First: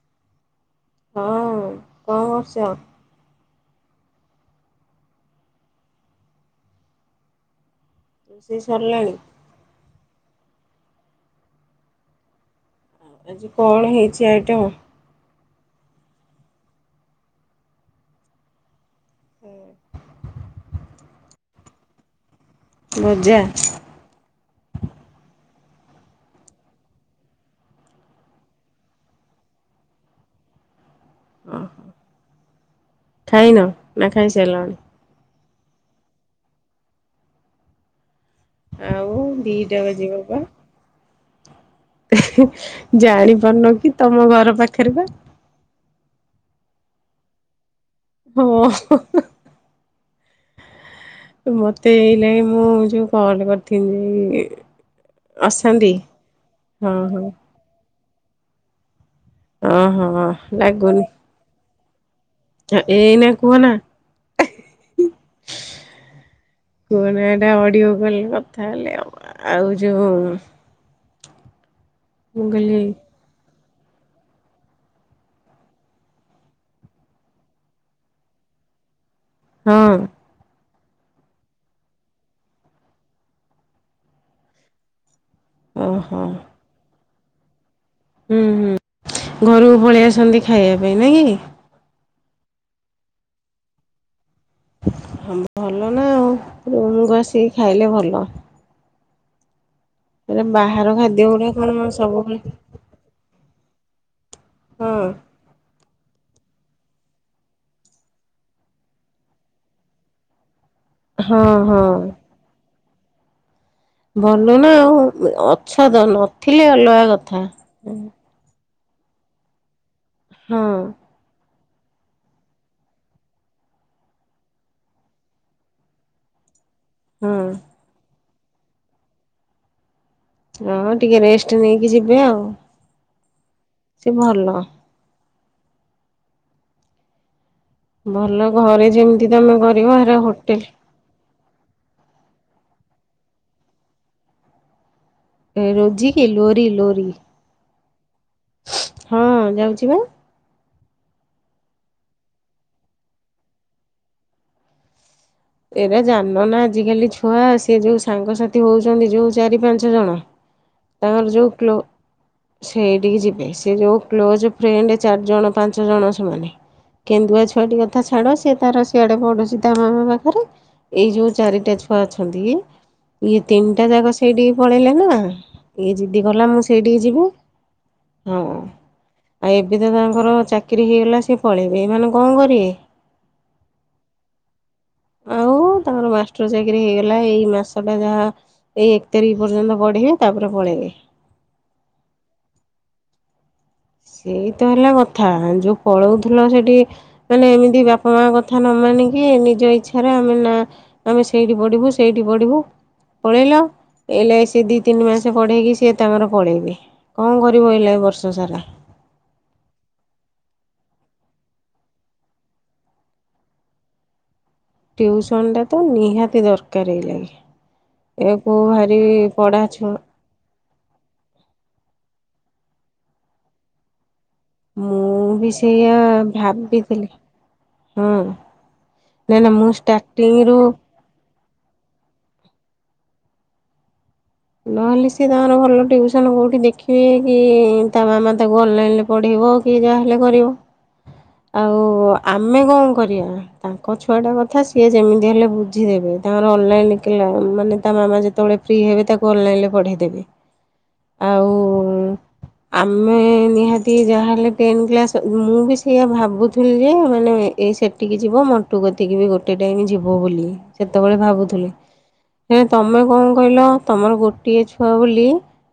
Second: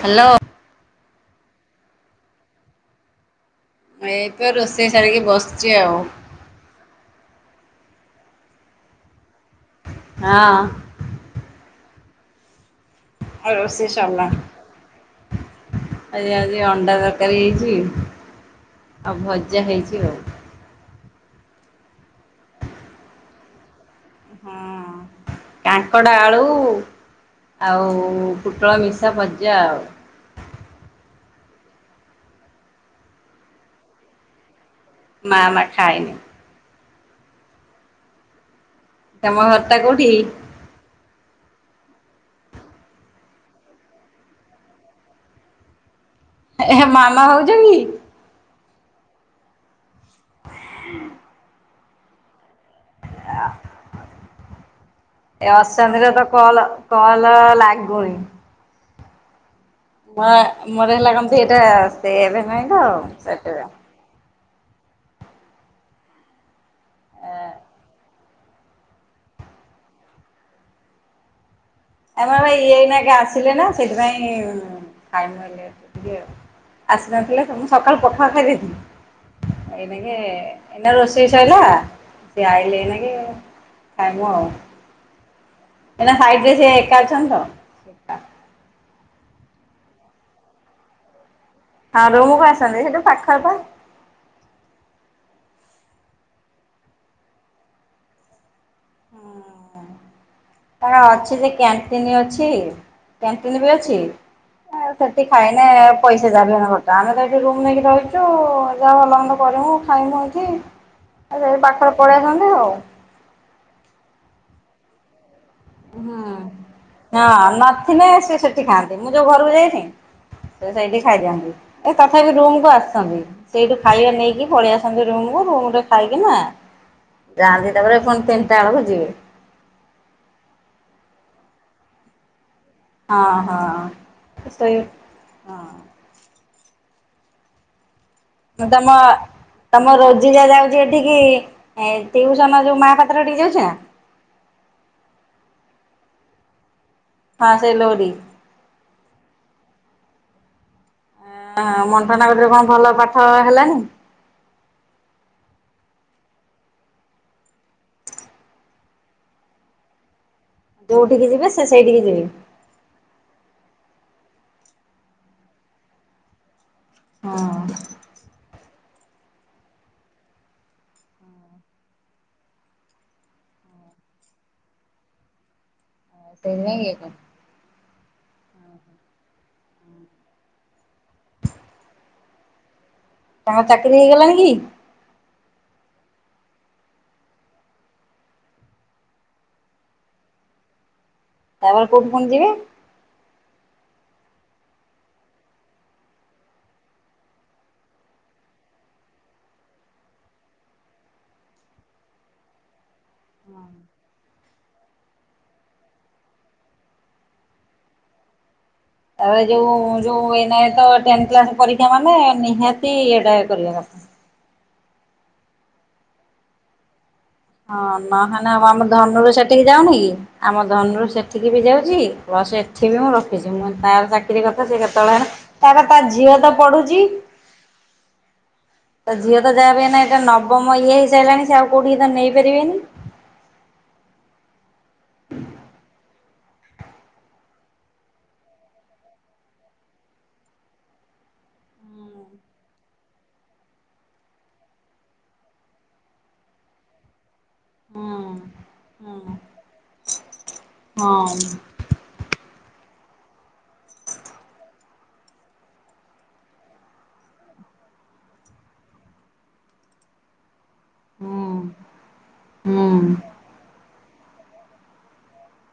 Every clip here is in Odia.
ହ୍ୟାଲୋ। ହଁ କଣ କରୁଛ? ଏଇପା ରୋଷେଇ ସାରିକି ବସିଛି ଆଉ। ରୋଷେଇ ସରିଲାଣି? ହଁ। ଆଜି ଆଉ ରୋଷେଇ କଣ ସରିଲା। ହେଇଛି ଆଇଟମ୍? ଆଜି ଆଜି ଅଣ୍ଡା ତରକାରୀ ହେଇଛି ଆଉ ଭଜା ହେଇଛି ଆଉ। ଭ? ହଁ କାଙ୍କଡ ଆଳୁ ଆଉ ପୋଟଳ ମିଶା ଭଜା ଆଉ। ଓହୋ ଖାଇନ ନା ଖାଇ ସାରିଲାଣି? ନା ନା ଖାଇନୀ। ଆଉ ତମ ଘରଟା ଦିଟା କୋଉଠି? ବାଜିବା ପା। ଜାଣିପାରୁନ କି ତମ ଘର ପାଖରେ ପା। ଏ ହେ ମାମା ଭାଉଜ କି? ହଁ। [inaudible] ମତେ ଏଇ ଲଗି ମୁଁ ଯୋଉ କଲ କରିି ଥିଲି। ଏ ଅଶାନ୍ତିର ତ କଲ ହଁ କଲ ଲାଗୁନି। ଓହୋ ମ ମୋର ଲାଗୁନି ହେଲା କଣ ସେଇଟା ସେଭ ନାହିଁ ତ ଏଇନା କୁହନା ସେଥିପାଇଁ। [inaudible] କୁହନା ଏଟା ଅଡ଼ିଓ କଲରେ କଥା ହେଲେ ଆଉ ଆଉ ଯୋଉ ମୁଁ ଆମର ଇଏ କହିଲି ଏଇନକା ଆସିଲେ ନା ସେଥିପାଇଁ [unintelligible] ଟିକେ ଆସିନଥିଲେ ତ ମୁଁ ସକାଳୁ ପଖାଳ ହଁ ଖାଇଦେଇଥିଲି ଏଇନାକେ ଏଇନା ରୋଷେଇ ସରିଲା ସିଏ ଆଇଲେ ଏଇନାକେ ଖାଇମୁ ଆଉ। ଏଇନା ଓହୋ ସାଇଟ୍ ରେ ସେ ଏକା ଅଛନ୍ତି ତ। ହୁଁ ହୁଁ ଘରୁକୁ ପଳେଇ ଆସନ୍ତି ଖାଇବା ପାଇଁ ନା କି? ହଁ ରୁମୁକୁ ଆସନ୍ତି ସେଠୁ ପାଖ ପା। ଭଲ ନା ଆଉ ରୁମୁ କୁ ଆସିକି ଖାଇଲେ ଭଲ। ଏରା ବାହାର ତାର ଖାଦ୍ୟ ଅଛି ଗୁଡା ଯେ କଣ କ୍ୟାଣ୍ଟିନ ସବୁବେଳେ ଅଛି କ୍ୟାଣ୍ଟିନ ବି ଅଛି। ଆଉ ହଁ। ସେଠି ଖାଇନେ ପଇସା ଯାହା ବି ହନେ ଖର୍ଚ୍ଚ ଆମେ ତ ଏଇଠି ରୁମ୍ ନେଇକି ରହିଛୁ ଯାହା ଭଲ ମନ୍ଦ କରିମୁ ଖାଇମୁ ହଁ ସେ ହଁ ପାଖରେ ପଳେଇ ଆସନ୍ତି ଆଉ। ଭଲ ନା ଆଉ ଅଛ ତ ହୁଁ ନଥିଲେ ଅଲଗା କଥା। ହଁ ନଥିଲେ ସେ ସେଠି ଖାଆନ୍ତି ମୁଁ ଯୋଉ ଘରକୁ ଯାଇନି ସେ ହଁ ସେଇଠି ଖାଇଦିଆନ୍ତି ଏ ତଥାପି ରୁମ କୁ ଆସନ୍ତି। ସେଇଠୁ ଖାଇବା ନେଇକି ପଳେଇ ଆସନ୍ତି ରୁମକୁ ରୁମ ରେ ଖାଇକି ନା ହଁ ଯାଆନ୍ତି ତାପରେ ପୁଣି ତିନିଟା ବେଳକୁ ଯିବେ। ହଁ ଟିକେ ରେଷ୍ଟ ନେଇକି ଯିବେ ଆଉ। ହଁ ହଁ। ତି ଭଲ ଶୋଇ ହଁ ଭଲ ମୁଁ ଘରେ ତମ ଯେମିତି ତମେ କରିବ ତମ ହେରା ରୋଜିନା ହୋଟେଲ ଯାଉଛି ହେ ଠିକି ଏ ଟିଉସନ ଯୋଉ ମା ପାତ୍ର ଟିକେ ଯାଉଛି ନା? ରୋଜି କି ଲୋରି ଲୋରି। ହଁ ସେଇ ଲୋରି। ହଁ ଯାଉଛି ବା। ହ ମଣ୍ଟନଗରରେ କଣ ଭଲ ପାଠ ହେଲାଣି? ଏଇରା ଜାଣ ନା ଆଜିକାଲି ଛୁଆ ସେ ଯୋଉ ସାଙ୍ଗସାଥି ହଉଛନ୍ତି ଯୋଉ ଚାରି ପାଞ୍ଚ ଜଣ [inaudible] ତାଙ୍କର ଯିବେ ଯଉ ସେ କ୍ଲୋ ସେଇଠିକି ଯିବେ ସେଇଠିକି ଯିବେ ସେ ଯୋଉ କ୍ଲୋଜ ଫ୍ରେଣ୍ଡ ଚାରିଜଣ ପାଞ୍ଚ ଜଣ ସେମାନେ କେନ୍ଦୁଆ ହଁ ଛୁଆଟି କଥା ଛାଡ଼ ସିଏ ତାର ସିଆଡ଼େ ପଢୁଛି ତା ମାମା ପା ଖରେ ଏଇ ଯୋଉଁ ଚାରିଟା ଛୁଆ ଅଛନ୍ତି। ଇଏ ତିନିଟା ଯାକ ସେଇଠିକି ପଳେଇଲେ ନା ଇଏ ଯିଦି ଗଲା ମୁଁ ସେଇଥିପାଇଁ ଇଏ ସେଇଠିକି କର ଯିବୁ ହଁ। ଆଉ ଏବେ ତ ତାଙ୍କର ଚାକିରି ହେଇଗଲା ସିଏ ପଳେଇବେ ଏମାନେ କଣ କରିବେ? ତାଙ୍କର ଚାକିରି ହେଇଗଲାଣି କି? ଆଉ [inaudible] ତାଙ୍କର ମାଷ୍ଟର ଚାକିରି ହେଇଗଲା ଏଇ ମାସଟା ଯାହା ଏଇ ଏକ ତାରିଖ ପର୍ଯ୍ୟନ୍ତ ପଢ଼ିବେ ତାପରେ ପଳେଇବେ। ତାପରେ କୋଉଠି ପୁଣି ଯିବେ? ସେଇ ତ ହେଲା କଥା ଯୋଉ ପଳଉଥିଲ ସେଠି ମାନେ ଏମିତି ବାପା ମା କଥା ନ ମାନିକି ନିଜ ଇଚ୍ଛାରେ ଆମେ ନା ଆମେ ସେଇଠି ପଢ଼ିବୁ ସେଇଠି ପଢ଼ିବୁ। ପଳେଇଲ ହେଲେ ସେ ଦି ତିନି ମାସ ପଢେଇକି ସିଏ ତାଙ୍କର ପଳେଇବେ। କଣ କରିବ ଏଇଲେ ଏ ବର୍ଷ ସାରା? ତା ଯୋଉ ଯୋଉ ଏ ନଁ ତ ଟେନ୍ ପରୀକ୍ଷା ମାନେ ନିହାତି ଏଟା କରିବା କଥା। ଟଟିଉସନ ଟା ତ ନିହାତି ଦରକାର ଏଇଲାଗି। ହଁ ଏ ନହେଲେ ଆଉ କୋଉ ଆମ ଭାରି ଧନୁରୁ ପଢ଼ା ସେଠିକି ଛୁଆ ଯାଉନି କି। ଆମ ଧନୁରୁ ସେଠିକି ବି ଯାଉଛି ପ୍ଲସ ଏଠି ବି ମୁଁ ରଖିଛି ମୁଁ ତାର କଥା ସେ କେତେବେଳେ ହେଲା ମୁଁ ବି ତାପ ସେଇଆ ତା ଝିଅ ତ ପଢୁଛି ଭାବିଥିଲି ହଁ। ତା ନା ଝିଅ ତ ମୁଁ ଯାହା ବି ନା ଏଟା ଷ୍ଟାର୍ଟିଂରୁୁ ନବମ ଇଏ ହେଇସାରିଲାଣି ସେ ଆଉ କଉଠି ତ ନେଇପାରିବେନି। ନହେଲେ ସି ତଙ୍କର ଭଲ ଟ୍ୟୁସନ୍ କେଉଁଠି ଦେଖି ହଏ କି ତା ମାମା ତାକୁ ଅନଲାଇନରେ ପଢ଼ିବ କି ଯାହାହେଲେ କରିବ। ଆଉ ଆମେ କଣ କରିବା? ତାଙ୍କ ଛୁଆଟା କଥା ସିଏ ଯେମିତି ହେଲେ ବୁଝିଦେବେ। ତାଙ୍କର ଅନଲାଇନ କିଳା ମାନେ ତା ହଁ ମାମା ଯେତେବେଳେ ଫ୍ରି ହେବେ ତାକୁ ହଁ ଅନଲାଇନ ରେ ପ ଦେବି ଆଉ ହଁ ଆମେ ନିହାତି ଯାହାହେଲେ ଟେନ୍ କ୍ଲାସ୍ ମୁଁ ବି ସେଇଆ ଭାବୁଥିଲି ଯେ ମାନେ ଏଇ ସେ ଠିକି ଯିବ ମଣ୍ଟୁ କତିକି ବି ଗୋଟେ ଟାଇମ୍ ଯିବ ବୋଲି ସେତେବେଳେ ଭାବୁଥିଲି। [inaudible] ହେ ତମେ କଣ କହିଲ ତମର ଗୋଟିଏ ଛୁଆ ବୋଲି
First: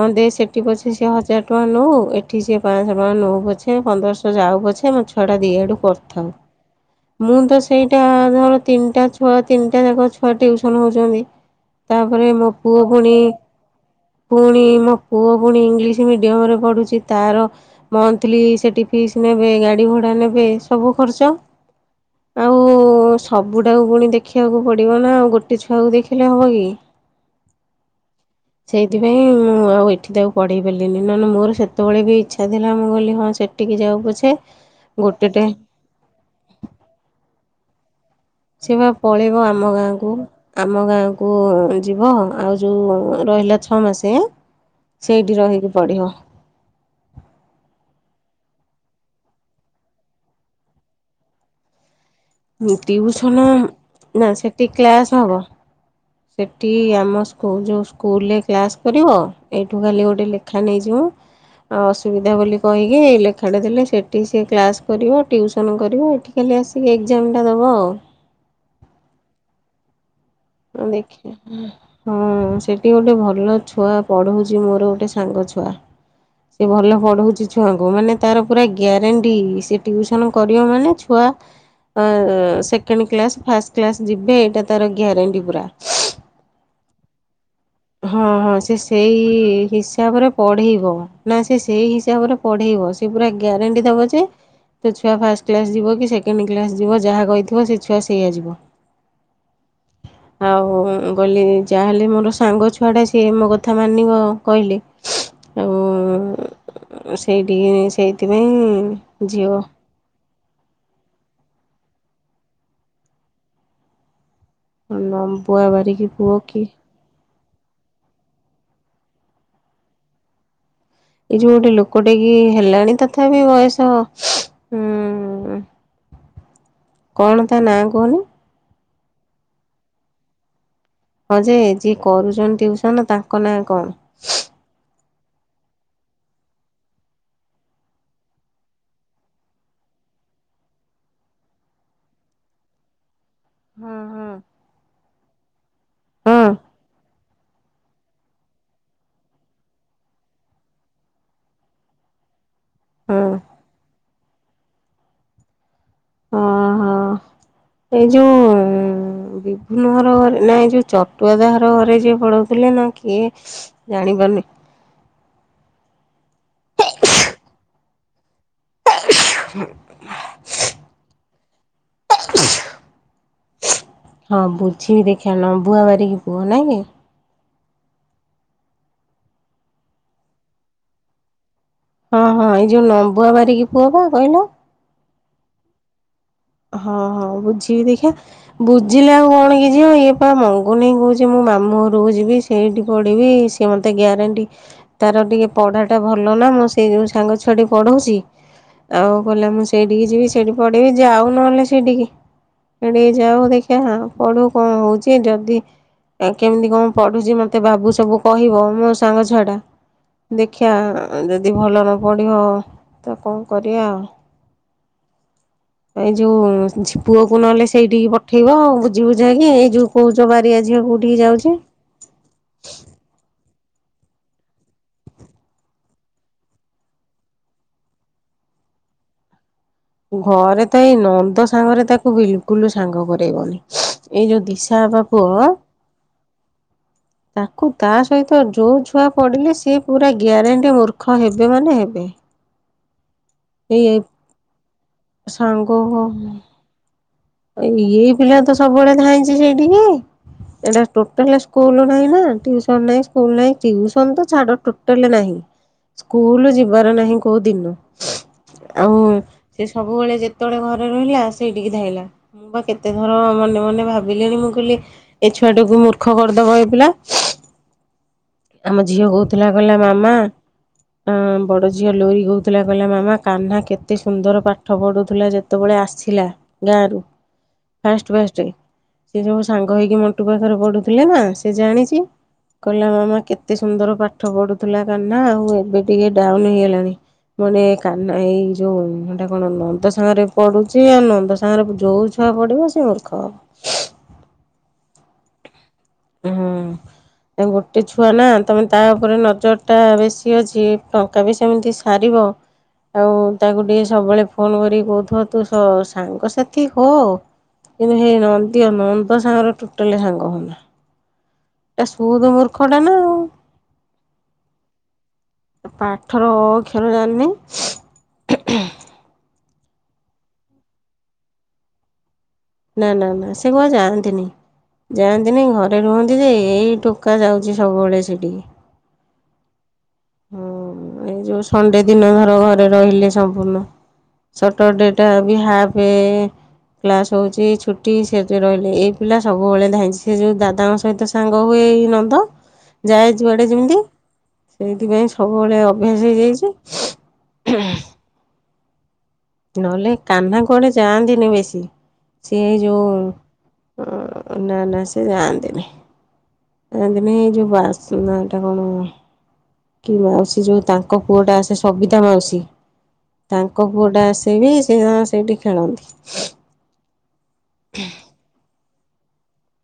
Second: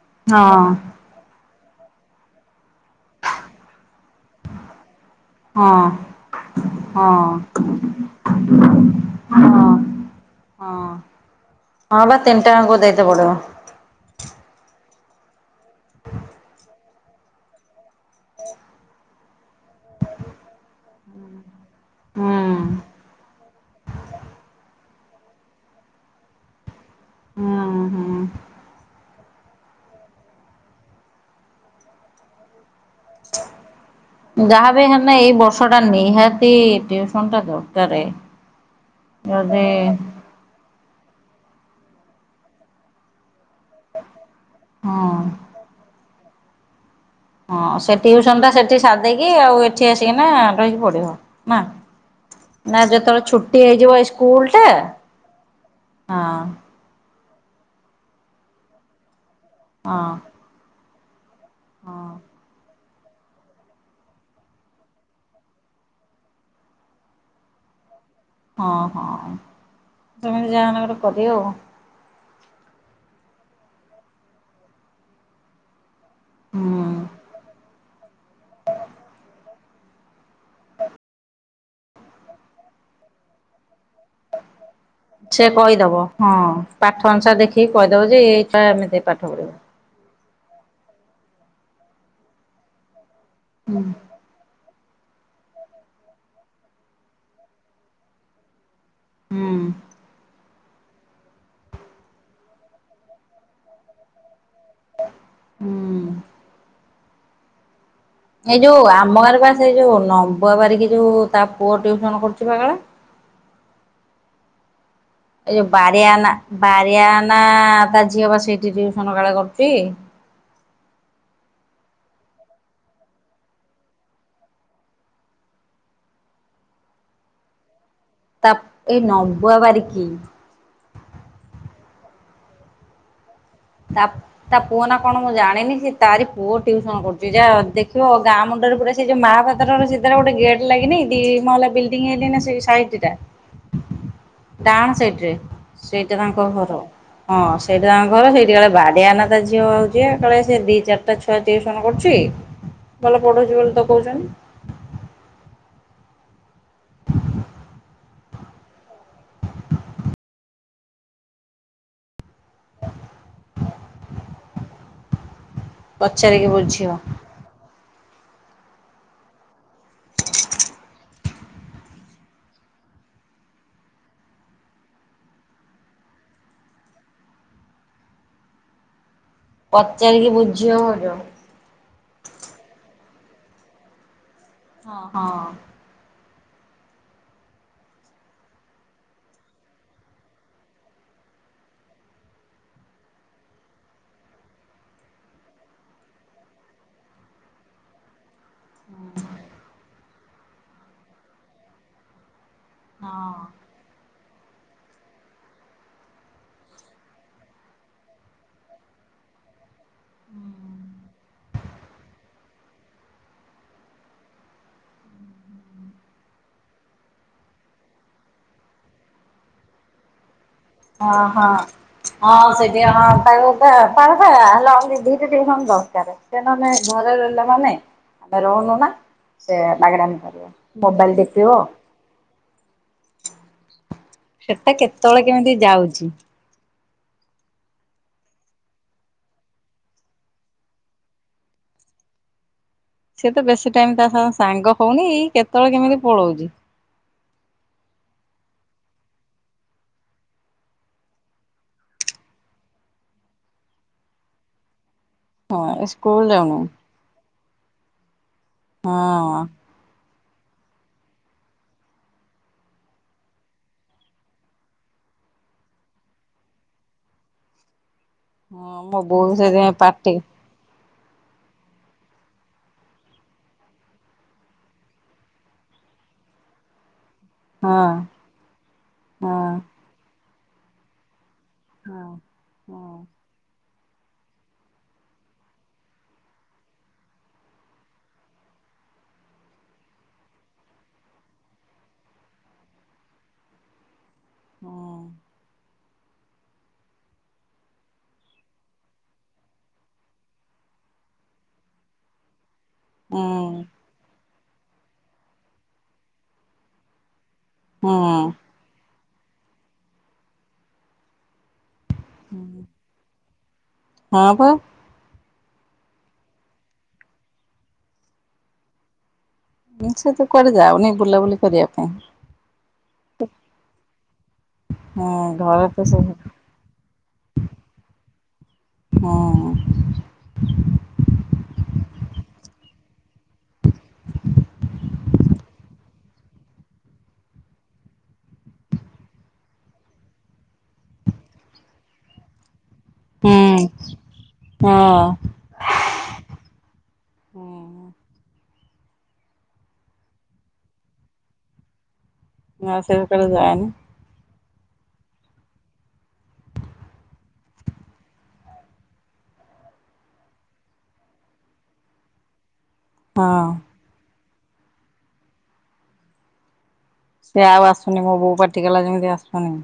ହଁ ଦେ ସେଠି ପଛେ ସେ ହଜାର ଟଙ୍କା ନଉ ଏଠି ସିଏ ପାଁସ ଟଙ୍କା ନଉ ପଛେ ପନ୍ଦରଶ ଯାଉ ପଛେ ମ ଛୁ ଛଟା ହଁ ଦିଆଡୁ କରୁଥାଉ ହଁ। ମୁଁ ତ ସେଇଟା ଧର ତିନିଟା ଛୁଆ ତିନିଟା ହଁ। ଯାକ ଛୁଆ ଟିଉସନ୍ ହଁ ହଉଚନ୍ତି। ହଁ ବା ତିନିଟା ଆଙ୍କୁ ଦେଇଦେ ପଡିବ। ପୁଣି ମୋ ପୁଅ ପୁଣି ଇଂଲିଶ ମିଡିୟମ ରେ ପଢୁଛି ତାର ମନ୍ଥଲି ସେଠି ଫିସ୍ ନେବେ ଗାଡ଼ି ଭଡ଼ା ନେବେ ସବୁ ଖର୍ଚ୍ଚ। ହୁଁ ଆଉ ସବୁଟାକୁ ପୁଣି ଦେଖିବାକୁ ପଡ଼ିବ ନା ଆଉ ଗୋଟେ ଛୁଆକୁ ଦେଖିଲେ ହବ ଗି। ହୁଁ ହୁଁ। ସେଇଥିପାଇଁ ମୁଁ ଆଉ ଏଠି ତାକୁ ପଢ଼େଇ ପାରିଲିନି ନହେଲେ ମୋର ସେତେବେଳେ ବି ଇଚ୍ଛା ଥିଲା ମୁଁ କହିଲି ହଁ ସେଠ ଟିକେ ଯାଉ ପଛେ ଯାହା ବି ହେଲେ ଏଇ ଗୋଟେଟେ ବର୍ଷ ଟା ନିହାତି ଟିଉସନ ଟା ଦରକାରେ। ସେ ବା ପଳେଇବ ଯଦି ଆମ ଗାଁକୁ। ଆମ ଗାଁକୁ ଯିବ ଆଉ ଯୋଉ ରହିଲା ଛଅ ମାସେ ହଁ ସେଇଠି ରହିକି ପଢିବ। ହଁ ସେ ଟିଉସନ ଟା ସେଠି ସାରଦେଇକି ଆଉ ଏଠି ଆସିକିନା ରହିକି ପଢିବ ନା। ନା ଯେତେବେଳେ ଟିଉସନ ଛୁଟି ହେଇଯିବ ଏଇ ନା ସ୍କୁଲ ଟା ସେଠି ହଁ। କି ଆମ ସ୍କୁଲ ଯୋଉ ସ୍କୁଲରେ କ୍ଲାସ କରିବ ଏଇଠୁ ଖାଲି ହଁ। ଗୋଟେ ଲେଖା ନେଇଯିବ ଆ ହଁ ଅସୁବିଧା ବୋଲି। କହିକି ଏଇ ଲେଖାଟେ ଦେଲେ ସେଠି ସେ କ୍ଲାସ କରିବ ଟିଉସନ କରିବ ଏଇଠି ଖାଲି ଆସିକି ଜେମଟା ଦବ ଆଉ। ହଁ, ହଁ ତମେତ ଯାଅନା ଗୋଟେ କବି ହବୁ। ହୁଁ ସେଠି ଗୋଟେ ଭଲ ଛୁଆ ପଢଉଛି ମୋର ଗୋଟେ ସାଙ୍ଗ ଛୁଆ। ସେ ଭଲ ପଢଉଛି ଛୁଆଙ୍କୁ ମାନେ ତାର ପୁରା ଗ୍ୟାରେଣ୍ଟି ସେ ଟିଉସନ କରିବ ମାନେ ଛୁଆ ଅ ସେକେଣ୍ଡ କ୍ଲାସ ଫାଷ୍ଟ କ୍ଲାସ ଯିବେ ଏଇଟା ତାର ଗିଆ ସେ କହିଦବ ହଁ ପାଠ ଅନୁସାରେ ଦେଖି ହଁ, ହଁ ସେ ସେଇ ହିସାବରେ ପଢେଇବ ନା ସେ ସେଇ ହିସାବରେ ପଢେଇବ ସେ ପୁରା ହୁଁ ଗ୍ୟାରେଣ୍ଟି ଦବ ଯେ ସେ ଛୁଆ ଫାଷ୍ଟ କ୍ଲାସ୍ ଯିବ କି ସେକେଣ୍ଡ କ୍ଲାସ୍ ଯିବ ଯାହା କହିଥିବ ସେ ଛୁଆ ସେଇଆ ଯିବ। ହୁଁ। ଆଉ ଗଲି ଯାହାହେଲେ ମୋର ସାଙ୍ଗ ଛୁଆଟା ସିଏ ମୋ କଥା ମାନିବ। କହିଲି ଆଉ ହୁଁ। ସେଇଠିକି ସେଇ ଏଇ ଯୋଉ ଆମ ଗାଁ ରେ ପା ସେ ଯୋଉ ନମ୍ବ ବାରିକି ଯୋଉ ତା ପୁଅ ଟ୍ୟଉସନ କରୁଛି ପା କା ଲେ? ଲମ୍ବ ଏ ଯୋଉ ବାରିଆ ନା ବାରିଆ ନା ତା ଝିଅ ବା ସେଇଠି ଟିଉସନ କାଳେ କରୁଛି। ଏଇ ଯୋଉ ଗୋଟେ ଲୋକଟେ କି ହେଲାଣି ତଥାପି ବୟସ ଉଁ କଣ ତା ନାଁ କୁହନି? ତା ଏ ନମ୍ବୁଆ ବାରିକି। ହଁ ଯେ ଯିଏ କରୁଛନ୍ତି ଟିଉସନ ତାଙ୍କ ନାଁ କଁ? ତା ତା ପୁଅ ନା କଣ ମୁଁ ଜାଣିନି ସେ ତାରି ପୁଅ ଟିଉସନ କରୁଛି ଯାଅ ଦେଖିବ ଗାଁ ମୁଣ୍ଡରେ ପୁରା ସେ ଯଉ ମାହାପାତ୍ର ର ସିଧାରେ ଗୋଟେ ଗେଟ୍ ଲାଗନି ଦି ମହଲା ବିଲଡିଂ ହେଇନି ନା ସାଇଟି ଟା। ହୁଁ, ହୁଁ। ଡାହାଣ ସାଇଟ୍ ରେ ସେଇଟା ହଁ ତାଙ୍କ ଘର ହଁ ସେଇଟା ତାଙ୍କ ଘର ସେଇ କି କାଳେ ବାଡ଼ିଆ ନା ତା ଝିଅ ହଉଛି ଆ କାଳେ ସିଏ ଦି ଚାରିଟା ଛୁଆ ଟିଉସନ କରୁଛି। ହଁ ଭଲ ହଁ ପଢ଼ଉଛି ବୋଲି ତ କହୁଛନ୍ତି। ଅ, ହଁ, ଏଇ ଯୋଉ ଉଁ। ବିଭୁନ୍ନ ଘର ଘରେ ନା ଏ ଯୋଉ ଚଟୁଆଦା ଘର ଘରେ ଯିଏ ପଢ଼ଉଥିଲେ ନା କିଏ ଜାଣିପାରୁନି। ପଚାରିକି ବୁଝିବ। ହୁଁ। [unintelligible] ହଁ ବୁଝିବି ଦେଖିବା ନମ୍ବୁଆ ବାରିକି ପୁଅ ନାଁ କି? ପଚାରିକି ବୁଝିବ ଭାଉଜ। ହଁ ହଁ ଏଇ ଯୋଉ ନମ୍ବୁଆ ବାରିକି ପୁଅ ପା କହିଲ। ହଁ ହଁ। ହଁ ହଁ ବୁଝିବି ଦେଖିବା ବୁଝିଲେ ଆଉ କଣ କି ଝିଅ ଇଏ ପା ମଙ୍ଗୁ ନେଇଁ କହୁଛି ମୁଁ ମାମୁଁ ଘରୁକୁ ଯିବି। ଏଇଠି ପଢ଼ିବି ସିଏ ମୋତେ ଗ୍ୟାରେଣ୍ଟି ତାର ଟିକେ ପଢ଼ାଟା ଭଲ ନା ମୁଁ ସେଇ ଯୋଉ ସାଙ୍ଗ ଛୁଆଟି ପଢ଼ଉଛି ଆଉ କହିଲା ମୁଁ ସେଇଠିକି ଯିବି ସେଠି ପଢ଼ିବି ଯାଉ ନହେଲେ ସେଇଠିକି। ହଁ ହେଇଠିକି ଯାଉ ଦେଖିବା ପଢ଼ୁ କଣ ହଉଛି ଯଦି ଏ କେମିତି କଣ ପଢ଼ୁଛି ମୋତେ ବାବୁ ସବୁ କହିବ ମୋ ସାଙ୍ଗ ଛୁଆଟା। ଦେଖିଆ ଅ ଯଦି ଭଲ ନ ପଢ଼ିବ ତ କଣ କରିବା ଆଉ। ଏଇ ଯୋଉ ଝି ପୁଅକୁ ନହେଲେ ସେଇଠିକି ପଠେଇବି ବୁଝି ବୁଝାକି ଏଇ ଯୋଉ କହୁଛ ବାରିଆ ଝିଅକୁ ହଁ ହଁ। ହଁ ସେଠି ହଁ ତାକୁ ପା ତାକୁ ପା ହେଲା ଦିଟା ଟିଉସନ ଦରକାରେ। ସେ ନହେଲେ ଘରେ ରହିଲା ମାନେ ଆମେ ରହୁନୁ ନା ସେ ମାଗେଣା ଘରେ ତ ଏଇ ନନ୍ଦ ସାଙ୍ଗରେ ତାକୁ ବିଲକୁଲ ସାଙ୍ଗ କରେଇବନି। ଏଇ ଯୋଉ ସେଟା ଦିଶା ବାବା କେତେବେଳେ ପୁଅ କେମିତି ଯାଉଛି। ତାକୁ ତା ସହିତ ଯୋଉ ଛୁଆ ପଡ଼ିଲେ ସେ ପୁରା ଗ୍ୟାରେଣ୍ଟି ମୂର୍ଖ ହେବେ ମାନେ ହେବେ। ସେତ ବେଶୀ ଟାଇମ୍ ଏଇ ତା ସହ ସାଙ୍ଗ ହଉନି କେତେବେଳେ କେମିତି ପଳଉଛି। ଅ ଏଇ ପିଲା ତ ସବୁବେଳେ ଧାଇଁଛି ସେଇଠିକି। ଏଟା ଟୋଟାଲେ ସ୍କୁଲୁ ନାହିଁନା ଟିଉସନ ନାହିଁ ସ୍କୁଲ ନାହିଁ ଟିଉସନ ତ ଛାଡ଼ ଟୋଟାଲେ ନାହିଁ। ହଁ ସ୍କୁଲ ସ୍କୁଲୁ ଯାଉନି ଯିବାର ନାହିଁ କୋ କୋଉ ଦିନ ଆଉ ହଁ। ସେ ସବୁବେଳେ ଯେତେବେଳେ ଘରେ ରହିଲା ସେଇଠିକି ଧାଇଁଲା। ମୁଁ ବା କେତେଥର ମନେ ମନେ ଭାବିଲିଣି ମୁଁ କହିଲି ଏ ଛୁଆଟାକୁୁ ମୂର୍ଖ କରିଦବ ଏ ପିଲା। ଆମ ହଁ ମୋ ଝିଅ ବୋଉ କହୁଥିଲା କିହିଲ ସେଥିପାଇଁ ମାମା ପାଟି ଆଁ ବଡ଼ ଝିଅ ଲୋରି କହୁଥିଲା କହିଲା ମାମା କାହ୍ନା କେତେ ସୁନ୍ଦର ପାଠ ପଢ଼ୁଥିଲା ଯେତେବେଳେ ଆସିଲା। ଗାଁରୁ ହଁ ଫାଷ୍ଟ ଫାଷ୍ଟେ ସେ ସବୁ ହଁ ସାଙ୍ଗ ହେଇକି ମଣ୍ଟୁ ପାଖରେ ପଢ଼ୁଥିଲେ ନା। ସେ ଜାଣିଛି ହଁ। କହିଲା ହଁ ମାମା କେତେ ସୁନ୍ଦର ପାଠ ପଢ଼ୁଥିଲା କାହ୍ନା ଆଉ ଏବେ ଟିକେ ଡାଉନ୍ ହେଇଗଲାଣି। ମାନେ କାହ୍ନା ଏଇ ଯୋଉ ଏଟା କଣ ନନ୍ଦ ସାଙ୍ଗରେ ପଡୁଛି ଆଉ ନନ୍ଦ ସାଙ୍ଗରେ ଯଉଛି। ଥା ପଡ଼ିବ ସେ ମୁର୍ଖ ହେବ। ହଁ। ହୁଁ ଗୋଟେ ଛୁଆ ନା ତମେ ତା ଉପରେ ନଜର ଟା ବେଶୀ ଅଛି ଟକ୍ ତାବି ସେମିତି ସାରିବ। ଆଉ ତାକୁ ହଁ ଟିକେ ସବୁବେଳେ ଫୋନ କରିକି କହୁଥିବ ତୁ ସାଙ୍ଗସାଥି ହ କିନ୍ତୁ ହେଇ ହଁ। ନାହାଁନ୍ତି ନନ୍ଦ ସାଙ୍ଗରେ ଟୋଟାଲି ସାଙ୍ଗ ହନା। ଏ ସୁଦ ମୂର୍ଖ ଟା ନା ଆଉ। ହଁ ପା। ପାଠର ଅ ଅକ୍ଷର ଜାଣିନି। ସେ ତ କୁଆଡେ ଯାାଉନି ବୁଲାବୁଲି କରିବା ପାଇଁ। ନା ନା ନା ସେ କୁଆ ଯାଆନ୍ତିନି। ହଁ ଯାଆନ୍ତିନି ଘରେ ତ ସବୁ ରୁହନ୍ତି ଯେ ଏଇ ଟୋକା ଯାଉଛି ସବୁବେଳେ ସେଠିକି। ହଁ। ହଁ ଏଇ ଯୋଉ ସଣ୍ଡେ ଦିନ ଧର ଘରେ ରହିଲେ ସମ୍ପୂର୍ଣ୍ଣ। ସଟର ଡେ ଟା ବି ହାପେ ଏ କ୍ଲାସ ହଉଛି ଛୁଟି ସେ ରହିଲେ ଏଇ ପିଲା ସବୁବେଳେ ଧାଇଁଛି ସେ ଯୋଉ ଦାଦାଙ୍କ ସହିତ ସାଙ୍ଗ ହୁଏ ନନ୍ଦ ଯାଏ ହୁଁ ଯୁଆଡେ ଯେମିତି ହଁ। ସେଇଥିପାଇଁ ସବୁବେଳେ ଅଭ୍ୟାସ ହେଇଯାଇଛି। ହୁଁ ନହେଲେ କାହ୍ନା କୁଆଡ଼େ ଯାଆନ୍ତିନି ବେଶୀ ସେ ଆଉ ସେ କୁଆଡେ ଯାଏନି ଯୋଉ ନା ନା ସେ ଜାଆନ୍ତିନି। ଜାନ୍ତିନି ହେ ଯୋଉ ବାସ୍ନା ଟା କଣ କି ମାଉସୀ ଯୋଉ ତାଙ୍କ ପୁଅ ଟା ଆସେ ସବିତା ମାଉସୀ ହଁ। ତାଙ୍କ ପୁଅଟା ଆସେ ବି ସେରା ସେଇଠି ଖେଳନ୍ତି। ସେ ଆଉ ଆସୁନି ମୋ ବୋଉ ପାଟି କଲା ଯେମିତି ଆସୁନି।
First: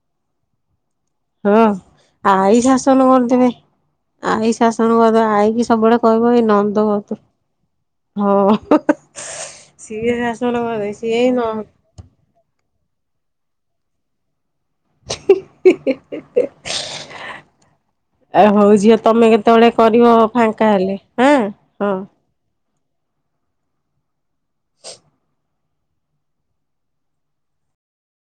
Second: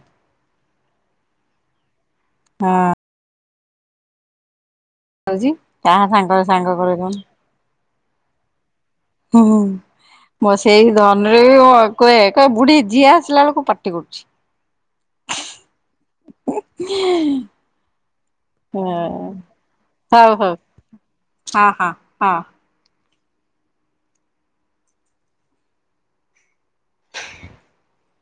ହଁ ଆଇ ଶାସନ କରିଦେବେ ଆଇ ଶାସନ କରିଦ ଯାଉଛି ଆଇକି ସବୁବେଳେ କାହା କହିବ ସାଙ୍ଗରେ ଏଇ ସାଙ୍ଗ ନନ୍ଦ କରେ କଣ ଭତ ହଁ ହୁଁ ହୁଁ ସିଏ ମ ଶାସନ କରିଦେବେ ସେଇ ସିଏ ଏଇ ଧନରେ ନ କୁହେ କୁହେ ବୁଢୀ ଯିଏ ଆସିଲା ବେଳକୁ ପାାର୍ଟି କରୁଛି। ହଁ ଆ ହଉ ଝିଅ ତମେ କେତେବେଳେ କରିବ ହଉ ହଉ ଫାଙ୍କା ହେଲେ ହଁା ହଁ। ହଁ।